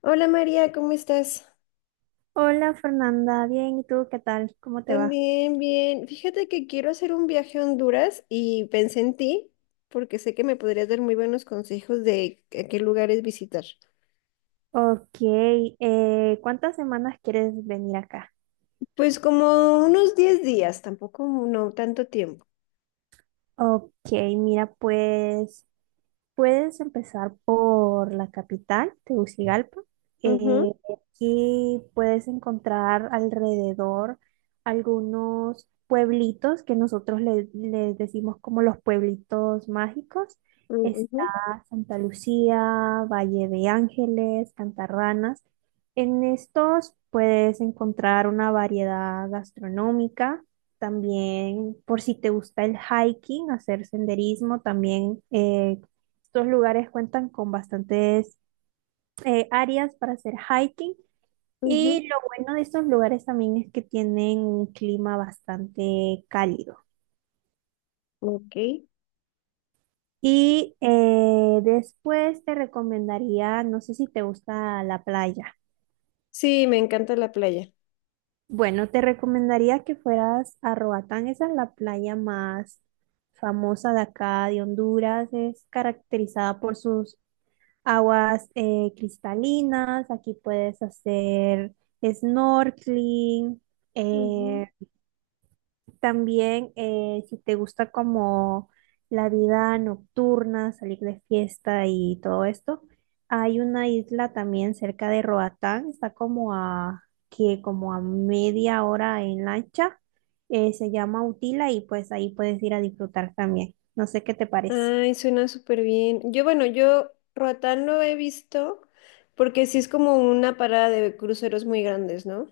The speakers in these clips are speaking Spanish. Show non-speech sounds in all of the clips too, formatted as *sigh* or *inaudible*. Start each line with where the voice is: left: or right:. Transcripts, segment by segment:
left: Hola María, ¿cómo estás?
right: Hola Fernanda, bien, ¿y tú qué tal? ¿Cómo te va?
left: También bien. Fíjate que quiero hacer un viaje a Honduras y pensé en ti porque sé que me podrías dar muy buenos consejos de a qué lugares visitar.
right: Ok, ¿cuántas semanas quieres venir acá?
left: Pues como unos 10 días, tampoco no tanto tiempo.
right: Ok, mira, pues puedes empezar por la capital, Tegucigalpa.
left: Ujú,
right: Eh, Aquí puedes encontrar alrededor algunos pueblitos que nosotros les decimos como los pueblitos mágicos. Está
left: ujú,
right: Santa Lucía, Valle de Ángeles, Cantarranas. En estos puedes encontrar una variedad gastronómica. También, por si te gusta el hiking, hacer senderismo, también estos lugares cuentan con bastantes áreas para hacer hiking,
left: ujú,
right: y lo bueno de estos lugares también es que tienen un clima bastante cálido.
left: ok.
right: Y después te recomendaría, no sé si te gusta la playa.
left: Sí, me encanta la playa.
right: Bueno, te recomendaría que fueras a Roatán, esa es la playa más famosa de acá, de Honduras, es caracterizada por sus aguas cristalinas, aquí puedes hacer snorkeling,
left: Ujú.
right: eh, también si te gusta como la vida nocturna, salir de fiesta y todo esto, hay una isla también cerca de Roatán, está como a, que como a media hora en lancha, se llama Utila y pues ahí puedes ir a disfrutar también. No sé qué te parece.
left: Ay, suena súper bien. Yo, Roatán lo he visto porque sí es como una parada de cruceros muy grandes, ¿no?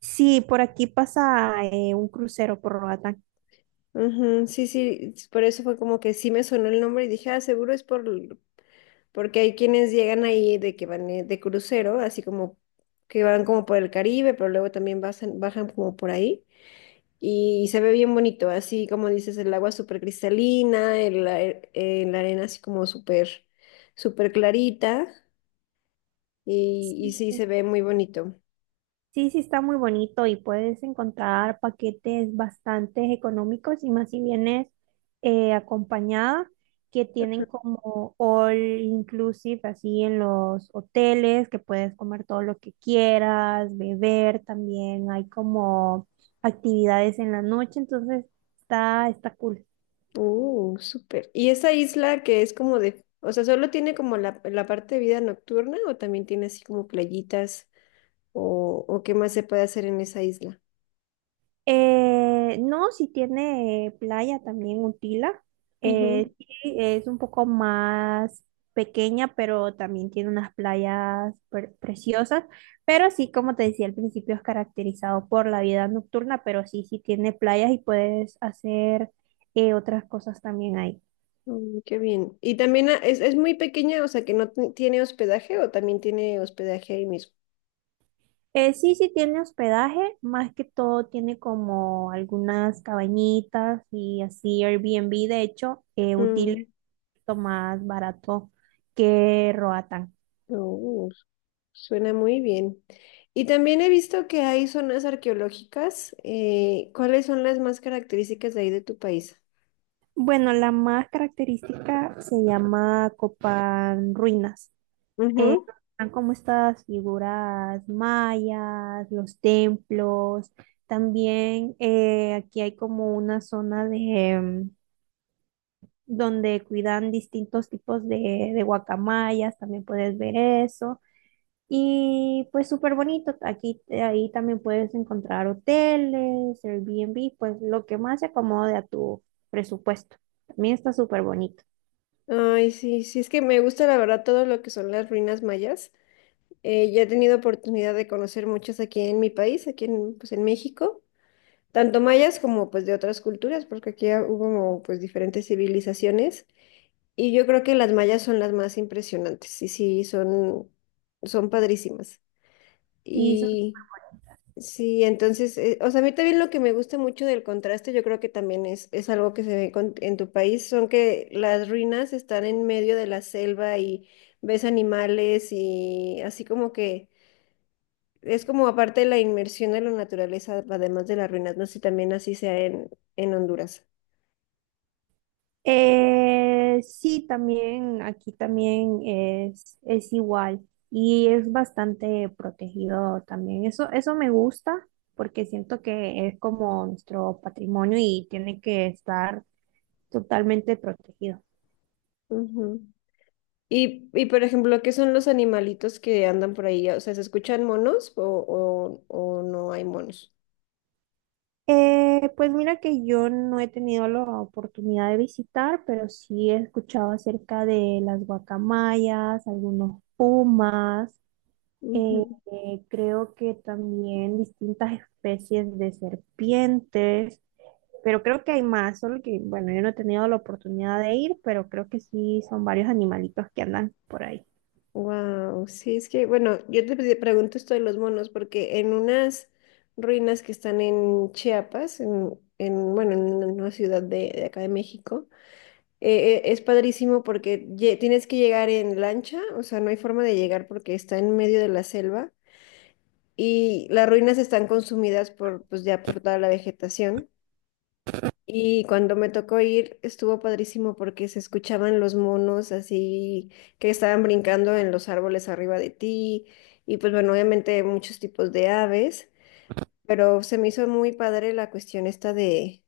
right: Sí, por aquí pasa un crucero por Roatán.
left: Ujú. Sí, sí, por eso fue como que sí me sonó el nombre y dije, ah, seguro es por, porque hay quienes llegan ahí de que van de crucero, así como que van como por el Caribe, pero luego también bajan, bajan como por ahí y se ve bien bonito, así como dices, el agua súper cristalina, la arena así como súper clarita y
right: Sí,
left: sí se ve muy bonito.
right: sí, sí está muy bonito y puedes encontrar paquetes bastante económicos y más si vienes acompañada, que tienen como all inclusive así en los hoteles, que puedes comer todo lo que quieras, beber, también hay como actividades en la noche, entonces está cool.
left: Súper. ¿Y esa isla que es como de, o sea, solo tiene como la parte de vida nocturna o también tiene así como playitas o qué más se puede hacer en esa isla?
right: No, si tiene playa también Utila.
left: Ujú.
right: Sí, es un poco más pequeña, pero también tiene unas playas preciosas. Pero sí, como te decía al principio, es caracterizado por la vida nocturna, pero sí tiene playas y puedes hacer otras cosas también ahí.
left: Mm, qué bien. ¿Y también ah, es muy pequeña, o sea, que no tiene hospedaje o también tiene hospedaje ahí mismo?
right: Sí, sí tiene hospedaje, más que todo tiene como algunas cabañitas y así Airbnb, de hecho,
left: Mm,
right: útil más barato que Roatán.
left: uh, suena muy bien. Y también he visto que hay zonas arqueológicas. ¿Cuáles son las más características de ahí de tu país?
right: Bueno, la más característica se llama Copán Ruinas. Eh, Están como estas figuras mayas, los templos. También aquí hay como una zona de em, donde cuidan distintos tipos de guacamayas, también puedes ver eso. Y pues súper bonito, aquí ahí también puedes encontrar hoteles, Airbnb, pues lo que más se acomode a tu presupuesto. También está súper bonito.
left: Ay, sí, sí, es que me gusta la verdad todo lo que son las ruinas mayas. Ya he tenido oportunidad de conocer muchas aquí en mi país, aquí en, pues, en México, tanto mayas como pues de otras culturas, porque aquí hubo pues diferentes civilizaciones y yo creo que las mayas son las más impresionantes y sí, son, son padrísimas.
right: Sí, son-
left: Sí, entonces, o sea, a mí también lo que me gusta mucho del contraste, yo creo que también es algo que se ve en tu país, son que las ruinas están en medio de la selva y ves animales y así como que es como aparte de la inmersión en la naturaleza, además de las ruinas, no sé si también así sea en Honduras.
right: sí, también aquí también es igual y es bastante protegido también. Eso me gusta porque siento que es como nuestro patrimonio y tiene que estar totalmente protegido.
left: Ujú. Y por ejemplo, ¿qué son los animalitos que andan por ahí? O sea, ¿se escuchan monos o no hay monos?
right: Pues mira que yo no he tenido la oportunidad de visitar, pero sí he escuchado acerca de las guacamayas, algunos pumas, eh, creo que también distintas especies de serpientes, pero creo que hay más, solo que, bueno, yo no he tenido la oportunidad de ir, pero creo que sí son varios animalitos que andan por ahí.
left: Wow, sí, es que, bueno, yo te pregunto esto de los monos porque en unas ruinas que están en Chiapas, bueno, en una ciudad de acá de México, es padrísimo porque tienes que llegar en lancha, o sea, no hay forma de llegar porque está en medio de la selva y las ruinas están consumidas por, pues ya por toda la vegetación. Y cuando me tocó ir, estuvo padrísimo porque se escuchaban los monos así que estaban brincando en los árboles arriba de ti. Y pues bueno, obviamente muchos tipos de aves, pero se me hizo muy padre la cuestión esta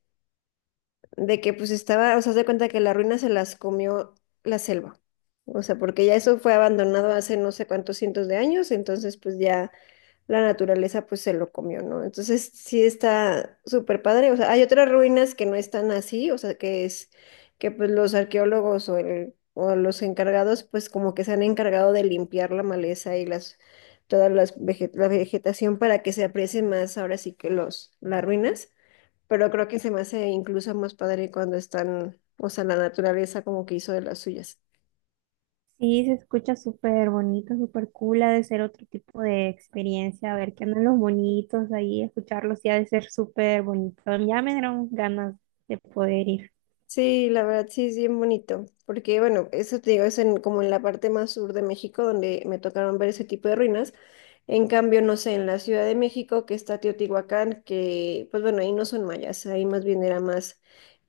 left: de que pues estaba, o sea, haz de cuenta que la ruina se las comió la selva. O sea, porque ya eso fue abandonado hace no sé cuántos cientos de años, entonces pues ya la naturaleza pues se lo comió, ¿no? Entonces sí está súper padre, o sea, hay otras ruinas que no están así, o sea, que es que pues los arqueólogos o los encargados pues como que se han encargado de limpiar la maleza y las toda las la vegetación para que se aprecie más ahora sí que los las ruinas, pero creo que se me hace incluso más padre cuando están, o sea, la naturaleza como que hizo de las suyas.
right: Sí, se escucha súper bonito, súper cool, ha de ser otro tipo de experiencia, a ver qué andan los bonitos ahí, escucharlos, sí, ha de ser súper bonito. Ya me dieron ganas de poder ir.
left: Sí, la verdad sí es bien bonito, porque bueno, eso te digo, es en, como en la parte más sur de México donde me tocaron ver ese tipo de ruinas. En cambio, no sé, en la Ciudad de México que está Teotihuacán, que pues bueno, ahí no son mayas, ahí más bien era más,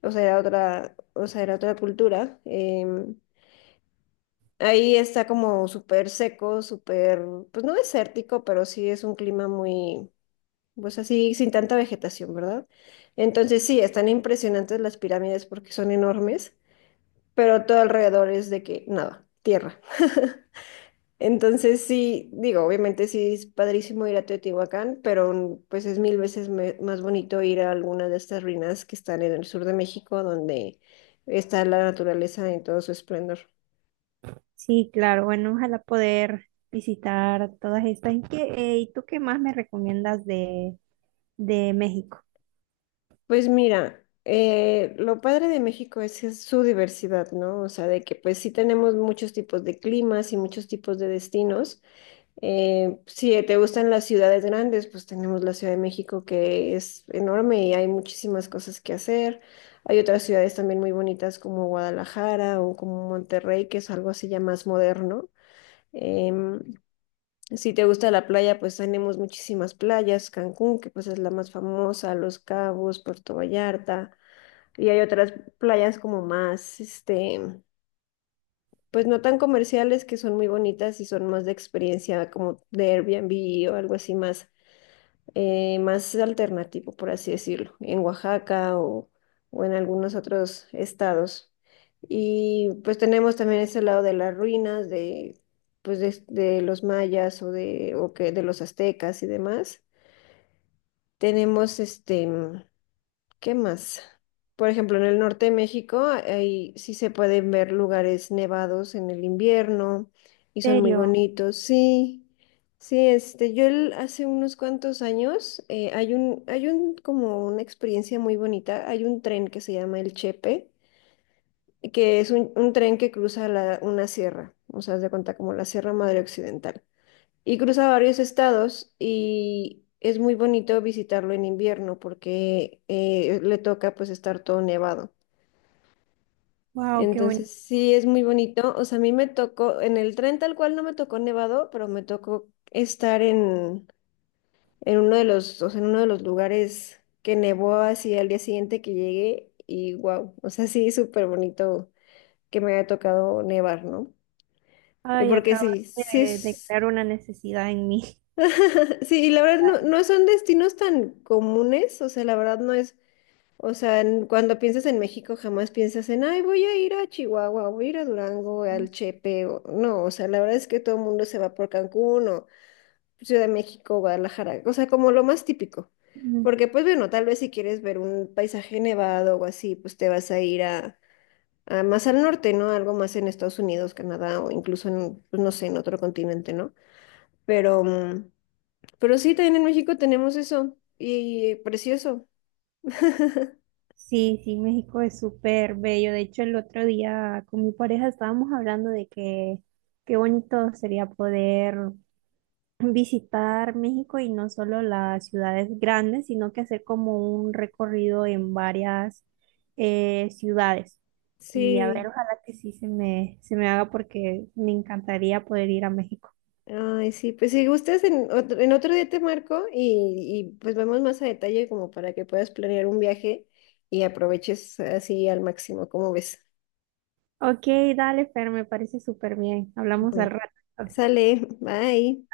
left: o sea, era otra, o sea, era otra cultura. Ahí está como súper seco, súper, pues no desértico, pero sí es un clima muy, pues así, sin tanta vegetación, ¿verdad? Entonces sí, están impresionantes las pirámides porque son enormes pero todo alrededor es de que nada, tierra. *laughs* Entonces sí, digo, obviamente sí es padrísimo ir a Teotihuacán, pero pues es mil veces más bonito ir a alguna de estas ruinas que están en el sur de México, donde está la naturaleza en todo su esplendor.
right: Sí, claro, bueno, ojalá poder visitar todas estas. ¿Y qué, y tú qué más me recomiendas de México?
left: Pues mira, lo padre de México es, que es su diversidad, ¿no? O sea, de que pues sí tenemos muchos tipos de climas y muchos tipos de destinos. Si te gustan las ciudades grandes, pues tenemos la Ciudad de México que es enorme y hay muchísimas cosas que hacer. Hay otras ciudades también muy bonitas como Guadalajara o como Monterrey, que es algo así ya más moderno. Em, si te gusta la playa, pues tenemos muchísimas playas, Cancún, que pues es la más famosa, Los Cabos, Puerto Vallarta, y hay otras playas como más, este, pues no tan comerciales que son muy bonitas y son más de experiencia como de Airbnb o algo así más más alternativo, por así decirlo, en Oaxaca o en algunos otros estados. Y pues tenemos también ese lado de las ruinas, de, pues de los mayas o, de, o que, de los aztecas y demás. Tenemos este, ¿qué más? Por ejemplo, en el norte de México, ahí sí se pueden ver lugares nevados en el invierno y
right: ¿En
left: son muy
right: serio?
left: bonitos. Sí, sí, este, hace unos cuantos años hay un, como una experiencia muy bonita. Hay un tren que se llama el Chepe, que es un tren que cruza una sierra, o sea, haz de cuenta como la Sierra Madre Occidental y cruza varios estados y es muy bonito visitarlo en invierno porque le toca pues estar todo nevado.
right: Wow, qué bonito.
left: Entonces sí es muy bonito. O sea, a mí me tocó, en el tren tal cual no me tocó nevado, pero me tocó estar en uno de los, o sea, en uno de los lugares que nevó así al día siguiente que llegué y wow, o sea, sí, súper bonito que me haya tocado nevar, ¿no?
right: Ay,
left: Porque
right: acabas
left: sí, sí,
right: de
left: es-
right: crear una necesidad en mí.
left: *laughs* Sí, y la verdad no, no son destinos tan comunes, o sea, la verdad no es, o sea, cuando piensas en México jamás piensas en, ay, voy a ir a Chihuahua, voy a ir a Durango, al Chepe, no, o sea, la verdad es que todo el mundo se va por Cancún o Ciudad de México, Guadalajara, o sea, como lo más típico, porque
right: *laughs*
left: pues bueno, tal vez si quieres ver un paisaje nevado o así, pues te vas a ir a más al norte, ¿no? Algo más en Estados Unidos, Canadá o incluso en, pues, no sé, en otro continente, ¿no? Pero... mm, pero sí, también en México tenemos eso. Y precioso. *laughs*
right: Sí, sí, México es súper bello. De hecho, el otro día con mi pareja estábamos hablando de que qué bonito sería poder visitar México y no solo las ciudades grandes, sino que hacer como un recorrido en varias ciudades. Y a ver,
left: Sí.
right: ojalá que sí se me haga porque me encantaría poder ir a México.
left: Ay, sí. Pues si gustas, en otro día te marco y pues vemos más a detalle como para que puedas planear un viaje y aproveches así al máximo, como ves.
right: Ok, dale, Fer, me parece súper bien. Hablamos al
left: Bueno,
right: rato.
left: sale. Bye.